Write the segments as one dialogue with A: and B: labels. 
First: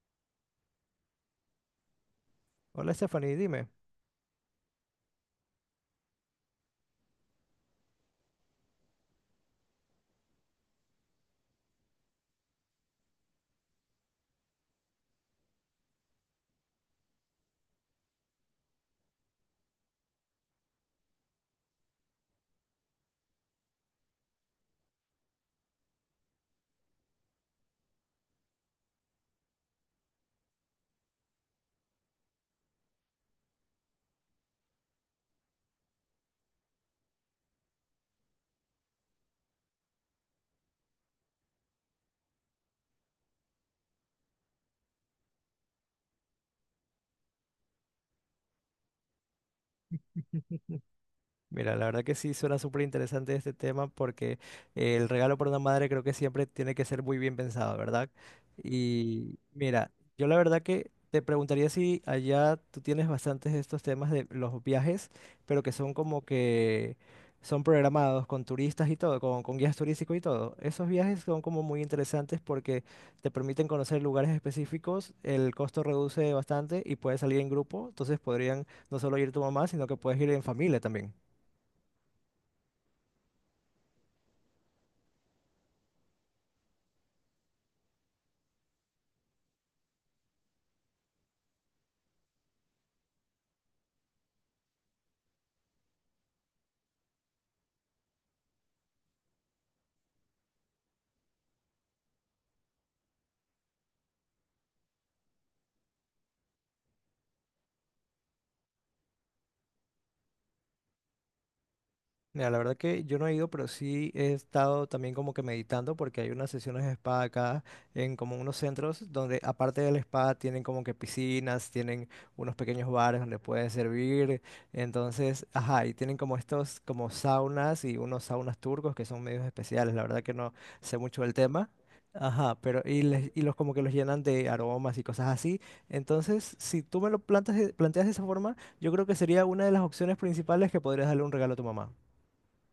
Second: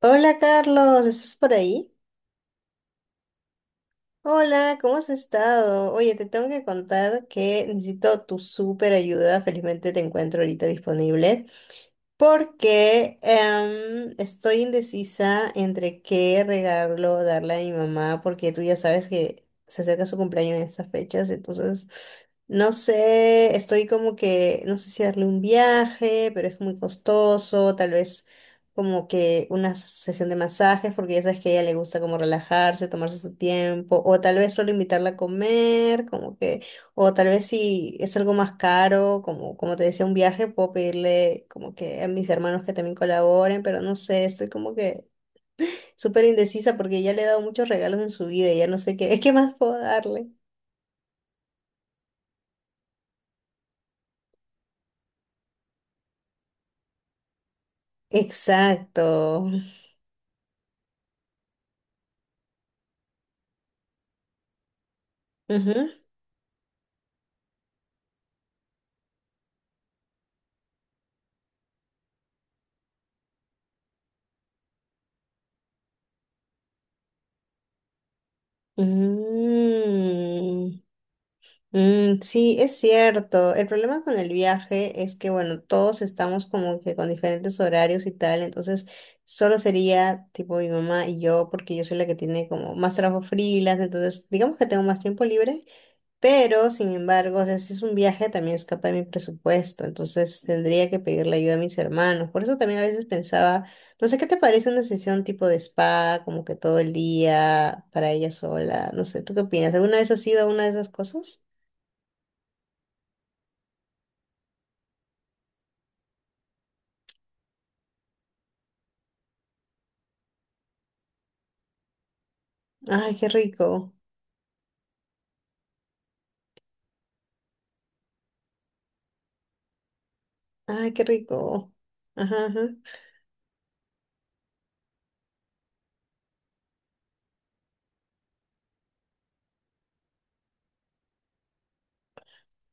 A: Hola Carlos, ¿estás por ahí?
B: Hola Stephanie, dime.
A: Hola, ¿cómo has estado? Oye, te tengo que contar que necesito tu súper ayuda. Felizmente te encuentro ahorita disponible. Porque estoy indecisa entre qué regalo darle a mi mamá, porque tú ya sabes que se acerca su cumpleaños en estas fechas, entonces no sé, estoy como que, no sé si darle un viaje, pero es muy costoso, tal vez como que una sesión de masajes, porque ya sabes que a ella le gusta como relajarse, tomarse su tiempo, o tal vez solo invitarla a comer, como que. O tal vez si es algo más caro, como, como te decía, un viaje, puedo pedirle como que a mis hermanos que también colaboren, pero no sé, estoy como que súper indecisa porque ya le he dado muchos regalos en su vida y ya no sé qué, ¿qué más puedo darle?
B: Mira, la verdad que sí suena súper interesante este tema porque el regalo para una madre creo que siempre tiene que ser muy bien pensado, ¿verdad? Y
A: Exacto.
B: mira, yo la verdad que te preguntaría si allá tú tienes bastantes de estos temas de los viajes, pero que
A: Ujú.
B: son como que son programados con turistas y todo, con guías turísticos y todo. Esos viajes son como muy interesantes porque te permiten conocer lugares específicos, el costo reduce bastante y puedes salir en grupo, entonces podrían no solo ir tu mamá, sino que puedes ir en familia
A: Mm.
B: también.
A: Mm, sí, es cierto. El problema con el viaje es que, bueno, todos estamos como que con diferentes horarios y tal, entonces solo sería tipo mi mamá y yo, porque yo soy la que tiene como más trabajo freelance, entonces digamos que tengo más tiempo libre, pero sin embargo, o sea, si es un viaje también escapa de mi presupuesto, entonces tendría que pedirle ayuda a mis hermanos. Por eso también a veces pensaba, no sé, ¿qué te parece una sesión tipo de spa, como que todo el día para ella sola? No sé, ¿tú qué opinas? ¿Alguna vez has ido a una de esas cosas?
B: Mira, la verdad que yo no he ido, pero sí he estado también como que meditando porque hay unas sesiones de espada acá en como unos centros donde aparte del la tienen como que piscinas, tienen unos pequeños
A: Ay,
B: bares
A: qué
B: donde pueden
A: rico.
B: servir, entonces, ajá, y tienen como estos como saunas y unos saunas turcos que son medios especiales, la verdad que no
A: Ay,
B: sé
A: qué
B: mucho del tema.
A: rico. Ajá,
B: Ajá,
A: ajá.
B: pero y, y los como que los llenan de aromas y cosas así. Entonces, si tú me lo plantas, planteas de esa forma, yo creo que sería una de las opciones principales que podrías darle un regalo a tu mamá.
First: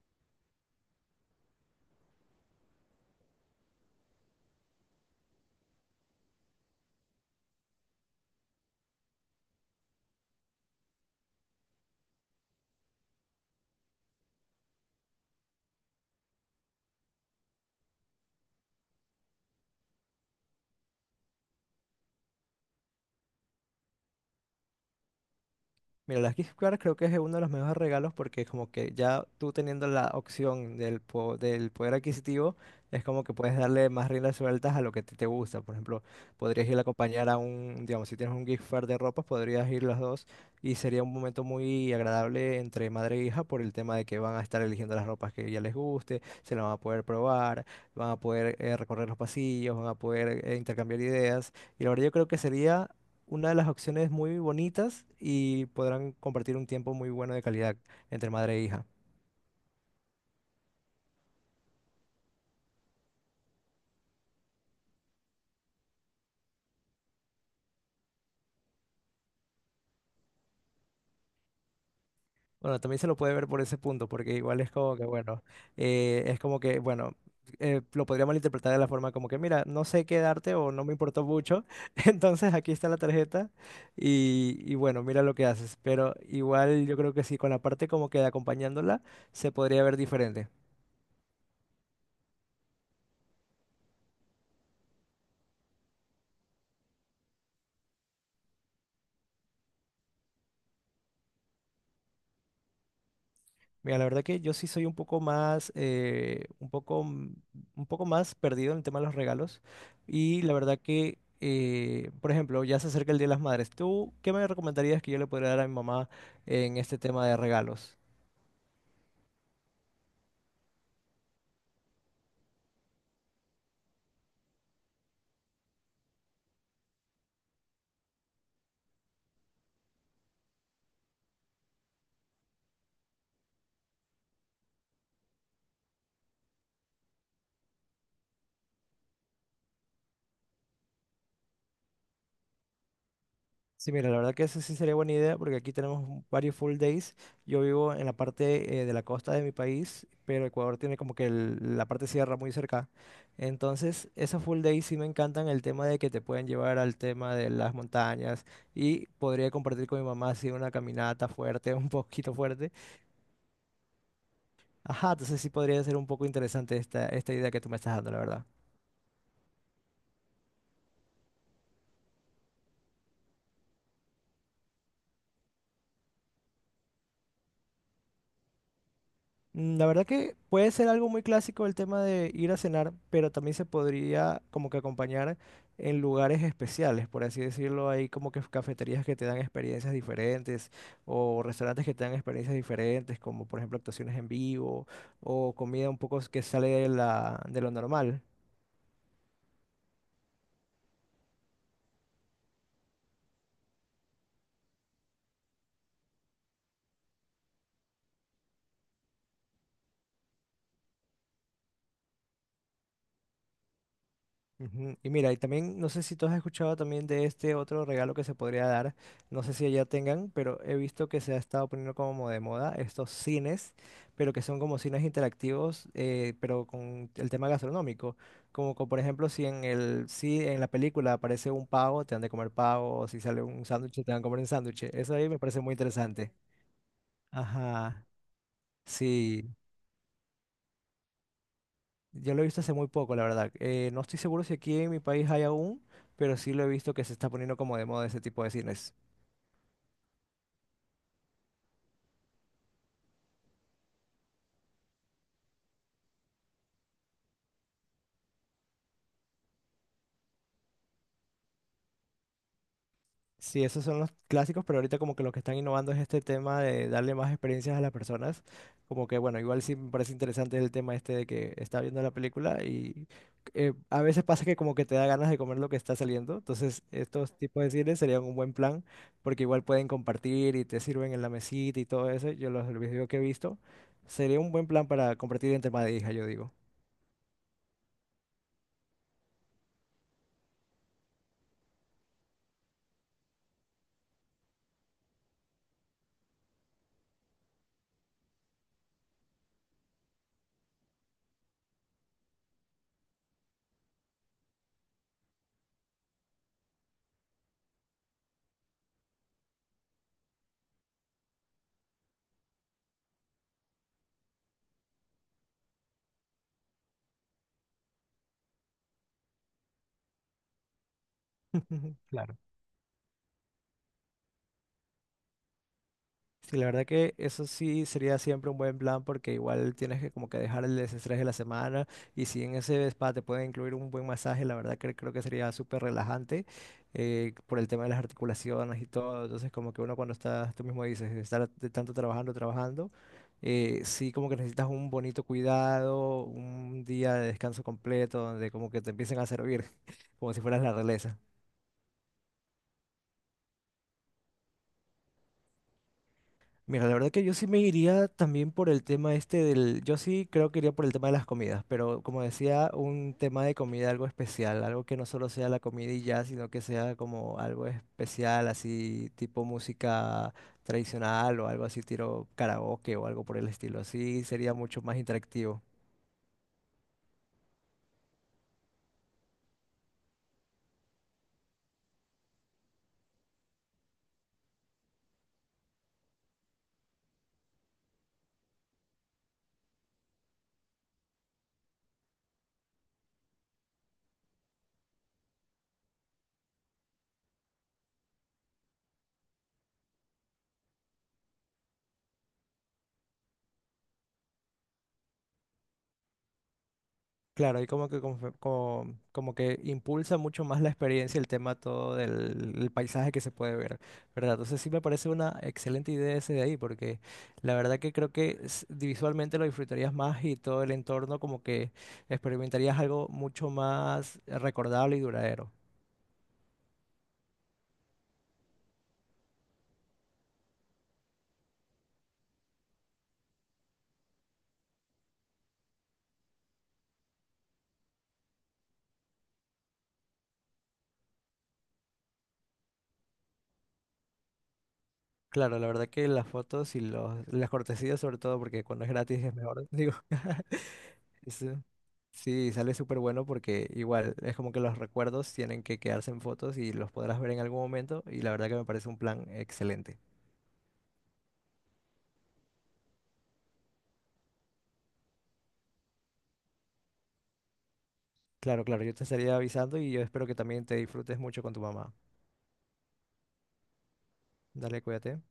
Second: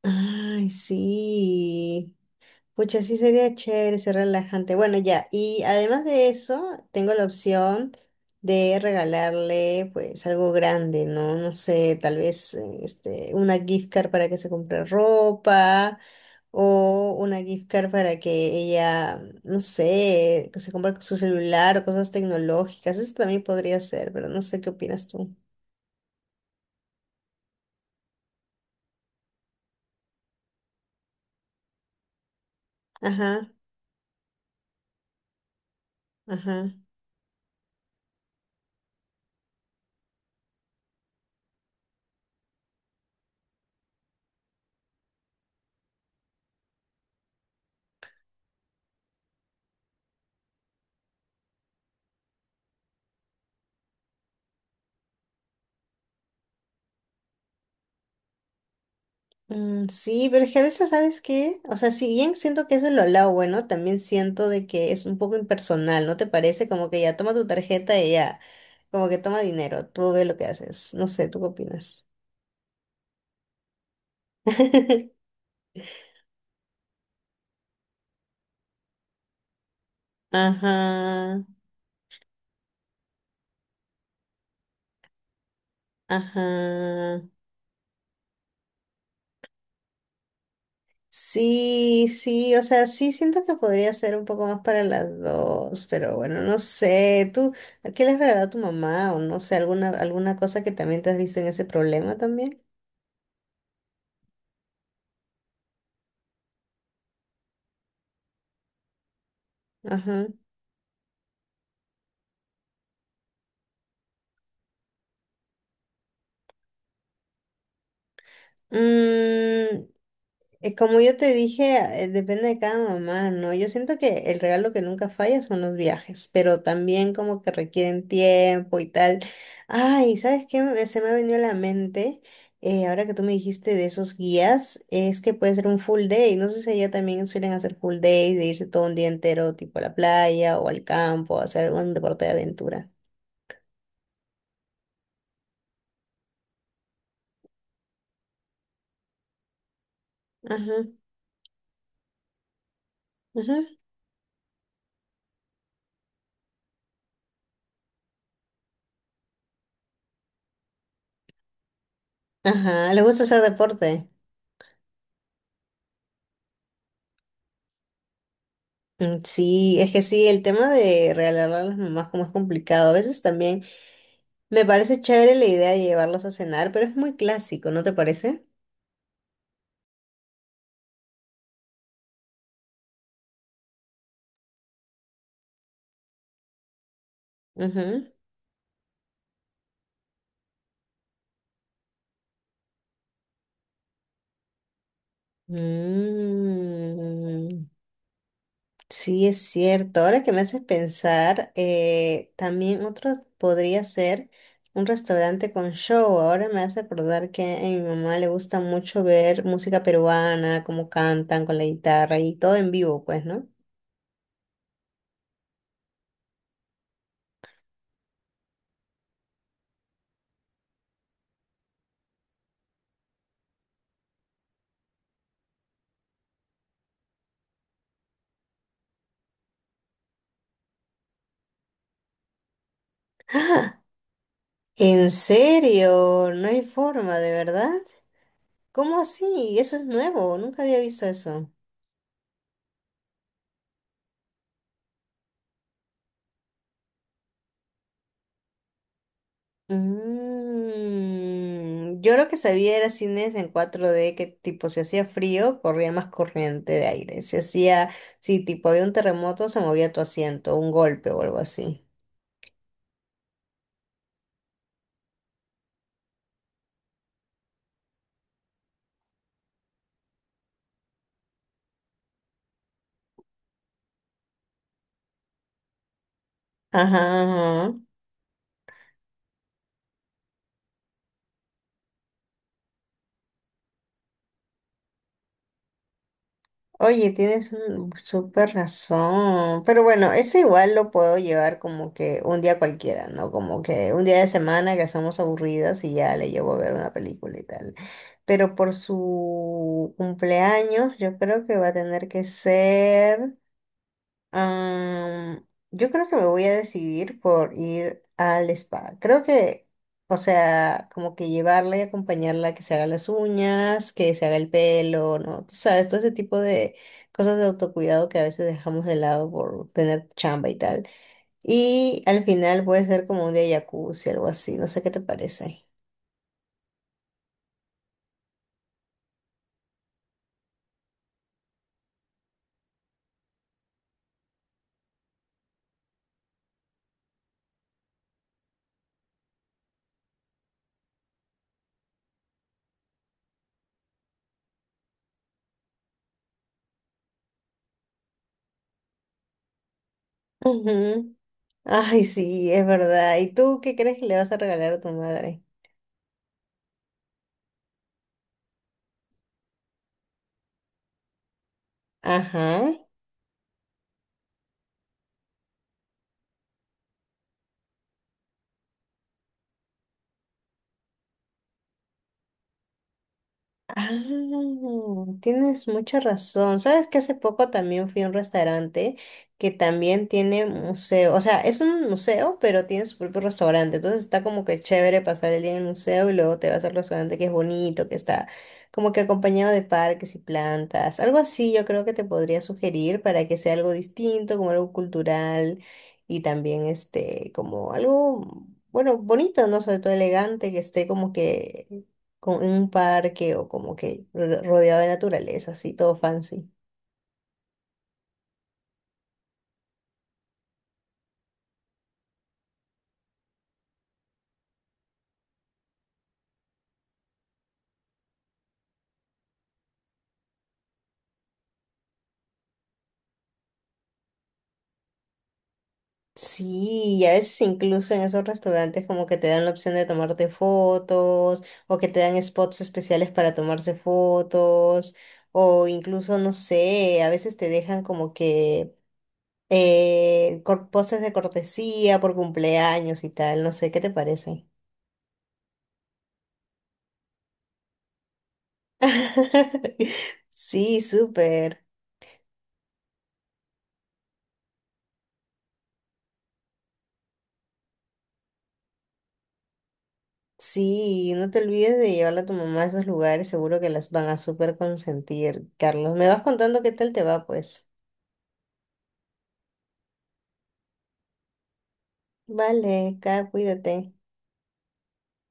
A: Ay, sí. Pucha, sí sería chévere, ser relajante. Bueno, ya. Y además de eso, tengo la opción de regalarle, pues, algo grande, ¿no? No sé, tal vez, este, una gift card para que se compre ropa o una gift card para que ella, no sé, que se compre su celular o cosas tecnológicas. Eso también podría ser, pero no sé qué opinas tú.
B: Mira, las gift cards creo que es uno de los mejores regalos porque como que ya tú teniendo la opción del, del poder adquisitivo, es como que
A: Ajá,
B: puedes darle más riendas sueltas a lo que te gusta. Por ejemplo, podrías
A: ajá.
B: ir a acompañar a un, digamos, si tienes un gift card de ropa, podrías ir los dos y sería un momento muy agradable entre madre e hija por el tema de que van a estar eligiendo las ropas que ya les guste, se las van a poder probar, van a poder recorrer los pasillos, van a poder intercambiar ideas. Y la verdad yo creo que sería una de las opciones muy bonitas y podrán compartir un tiempo muy bueno de calidad entre madre e hija.
A: Mm, sí, pero es que a veces, ¿sabes qué? O sea, si bien siento que eso es lo lado bueno, también siento de que es un poco impersonal, ¿no te parece? Como que ya toma tu tarjeta y ya, como que toma dinero, tú ve lo que haces. No sé, ¿tú qué opinas?
B: Bueno, también se lo puede ver por ese punto, porque igual es como que, bueno, es como que, bueno, lo podría malinterpretar de la forma como que, mira, no sé qué darte o no me importó
A: Ajá,
B: mucho, entonces aquí está la tarjeta y bueno, mira lo que haces. Pero igual yo creo
A: ajá.
B: que sí, con la parte como que de acompañándola, se podría ver diferente.
A: Sí, sí, o sea, sí siento que podría ser un poco más para las dos, pero bueno, no sé, ¿tú qué le has regalado a tu mamá o no sé, alguna, alguna cosa que también te has visto en ese problema también?
B: Mira, la verdad que yo sí soy un poco más, un poco, un poco más perdido en el tema de los regalos.
A: Ajá.
B: Y la verdad que, por ejemplo, ya se acerca el Día de las Madres. ¿Tú qué me recomendarías que yo le podría dar a mi mamá en este tema de regalos?
A: Mm, como yo te dije, depende de cada mamá, ¿no? Yo siento que el regalo que nunca falla son los viajes, pero también como que requieren tiempo y tal. Ay, ¿sabes qué? Se me ha venido a la mente, ahora que tú me dijiste de esos guías, es que puede ser un full day. No sé si allá también suelen hacer full days, de irse todo un día entero, tipo a la playa o al campo, a hacer un deporte de aventura.
B: Sí, mira, la verdad que eso sí sería buena idea porque aquí tenemos varios full days. Yo vivo en la parte de la costa de mi país, pero
A: Ajá,
B: Ecuador tiene como que la parte sierra muy cerca.
A: ajá.
B: Entonces, esos full days sí me encantan el tema de que te pueden llevar al tema de las montañas y podría compartir con mi mamá así una caminata fuerte, un poquito fuerte.
A: Ajá, ¿le gusta hacer deporte?
B: Ajá, entonces sí podría ser un poco interesante esta idea que tú me estás dando, la verdad.
A: Mm, sí, es que sí, el tema de regalarle a las mamás como es complicado. A veces también me parece chévere la idea de llevarlos a cenar, pero es muy clásico, ¿no te parece?
B: Mm, la verdad que puede ser algo muy clásico el tema de ir a cenar, pero también se podría como que acompañar en lugares especiales, por así decirlo. Hay como que cafeterías que te dan experiencias diferentes o restaurantes que te dan experiencias diferentes, como por ejemplo actuaciones en vivo o
A: Ujú.
B: comida un poco que sale de de
A: Mm,
B: lo normal.
A: sí, es cierto. Ahora que me haces pensar, también otro podría ser un restaurante con show. Ahora me hace acordar que a mi mamá le gusta mucho ver música peruana, cómo cantan con la guitarra y todo en vivo, pues, ¿no?
B: Ujú. Y mira, y también no sé si tú has escuchado también de este otro regalo que se podría dar, no sé si allá tengan, pero he visto que se ha estado poniendo como de moda estos cines, pero que son como cines interactivos, pero con el tema gastronómico, como, por ejemplo si en el si en la película aparece un pavo, te han de comer pavo, o si sale un sándwich, te van a comer un sándwich.
A: ¿En
B: Eso ahí me parece muy
A: serio?
B: interesante.
A: No hay forma, ¿de verdad?
B: Ajá,
A: ¿Cómo
B: sí.
A: así? Eso es nuevo, nunca había visto eso.
B: Yo lo he visto hace muy poco, la verdad. No estoy seguro si aquí en mi país hay aún, pero sí lo he visto que se está poniendo como de moda ese tipo de cines.
A: Mm, yo lo que sabía era cines en 4D que tipo si hacía frío, corría más corriente de aire. Si hacía, si tipo había un terremoto, se movía tu asiento, un golpe o algo así.
B: Sí, esos son los clásicos, pero ahorita como que lo que están innovando es este tema de darle más experiencias a las personas. Como que, bueno, igual sí me parece interesante el tema este de que está viendo la película y a veces pasa que como que te da ganas de comer lo que está saliendo. Entonces, estos tipos de
A: Ajá,
B: cines serían un buen plan porque igual pueden compartir y te sirven en la mesita y todo eso. Los videos que he visto, sería un buen plan para compartir entre madre e hija, yo digo.
A: oye, tienes un súper razón. Pero bueno, eso igual lo puedo llevar como que un día cualquiera, ¿no? Como que un día de semana que estamos aburridas y ya le llevo a ver una película y tal. Pero por su cumpleaños, yo creo que va a tener que ser. Am, yo creo que me voy a decidir por ir al spa. Creo que, o sea, como que llevarla y acompañarla, que se haga las uñas, que se haga el pelo, ¿no? Tú sabes, todo ese tipo de cosas de autocuidado que a veces dejamos de lado por tener chamba y tal. Y al
B: Claro.
A: final puede ser como un día de jacuzzi, algo así, no sé qué te parece.
B: Sí, la verdad que eso sí sería siempre un buen plan porque igual tienes que como que dejar el desestrés de la semana y si en ese spa te pueden incluir un buen masaje, la verdad que creo que sería súper relajante por el tema de las articulaciones y todo. Entonces como que uno cuando está, tú mismo dices, estar de tanto trabajando, sí como que necesitas un bonito cuidado, un día de descanso completo donde como que te empiecen a servir como si fueras la
A: Ujú.
B: realeza.
A: Ay, sí, es verdad. ¿Y tú qué crees que le vas a regalar a tu madre?
B: Mira, la verdad que yo sí me iría también por el tema este del, yo sí creo que iría por el tema de las comidas, pero como decía,
A: Ajá.
B: un tema de comida algo especial, algo que no solo sea la comida y ya, sino que sea como algo especial, así tipo música tradicional o algo así, tiro karaoke o algo por el estilo,
A: Ah,
B: así sería mucho más interactivo.
A: tienes mucha razón. Sabes que hace poco también fui a un restaurante que también tiene museo. O sea, es un museo, pero tiene su propio restaurante. Entonces está como que chévere pasar el día en el museo y luego te vas al restaurante que es bonito, que está como que acompañado de parques y plantas. Algo así yo creo que te podría sugerir para que sea algo distinto, como algo cultural y también este, como algo, bueno, bonito, ¿no? Sobre todo elegante, que esté como que en un parque o como que rodeado de naturaleza, así todo fancy.
B: Claro, y como que, como que impulsa mucho más la experiencia el tema todo del el paisaje que se puede ver, ¿verdad? Entonces sí me parece una excelente idea ese de ahí, porque la verdad que creo que visualmente lo disfrutarías más y todo el entorno como que experimentarías algo mucho más recordable y duradero.
A: Sí, y a veces incluso en esos restaurantes como que te dan la opción de tomarte fotos o que te dan spots especiales para tomarse fotos o incluso, no sé, a veces te dejan como que poses de cortesía por cumpleaños y tal, no sé, ¿qué te parece?
B: Claro, la verdad que las fotos y las cortesías sobre todo, porque cuando es gratis es mejor, digo.
A: Sí,
B: Ese-
A: súper.
B: Sí, sale súper bueno porque igual es como que los recuerdos tienen que quedarse en fotos y los podrás ver en algún momento y la verdad que me parece un plan excelente.
A: Sí, no te olvides de llevarla a tu mamá a esos lugares, seguro que las van a súper consentir. Carlos, me vas contando qué tal te va, pues.
B: Claro, claro, yo te estaría avisando y yo espero que también te disfrutes mucho con tu mamá.
A: Vale, Kat, cuídate.
B: Dale, cuídate.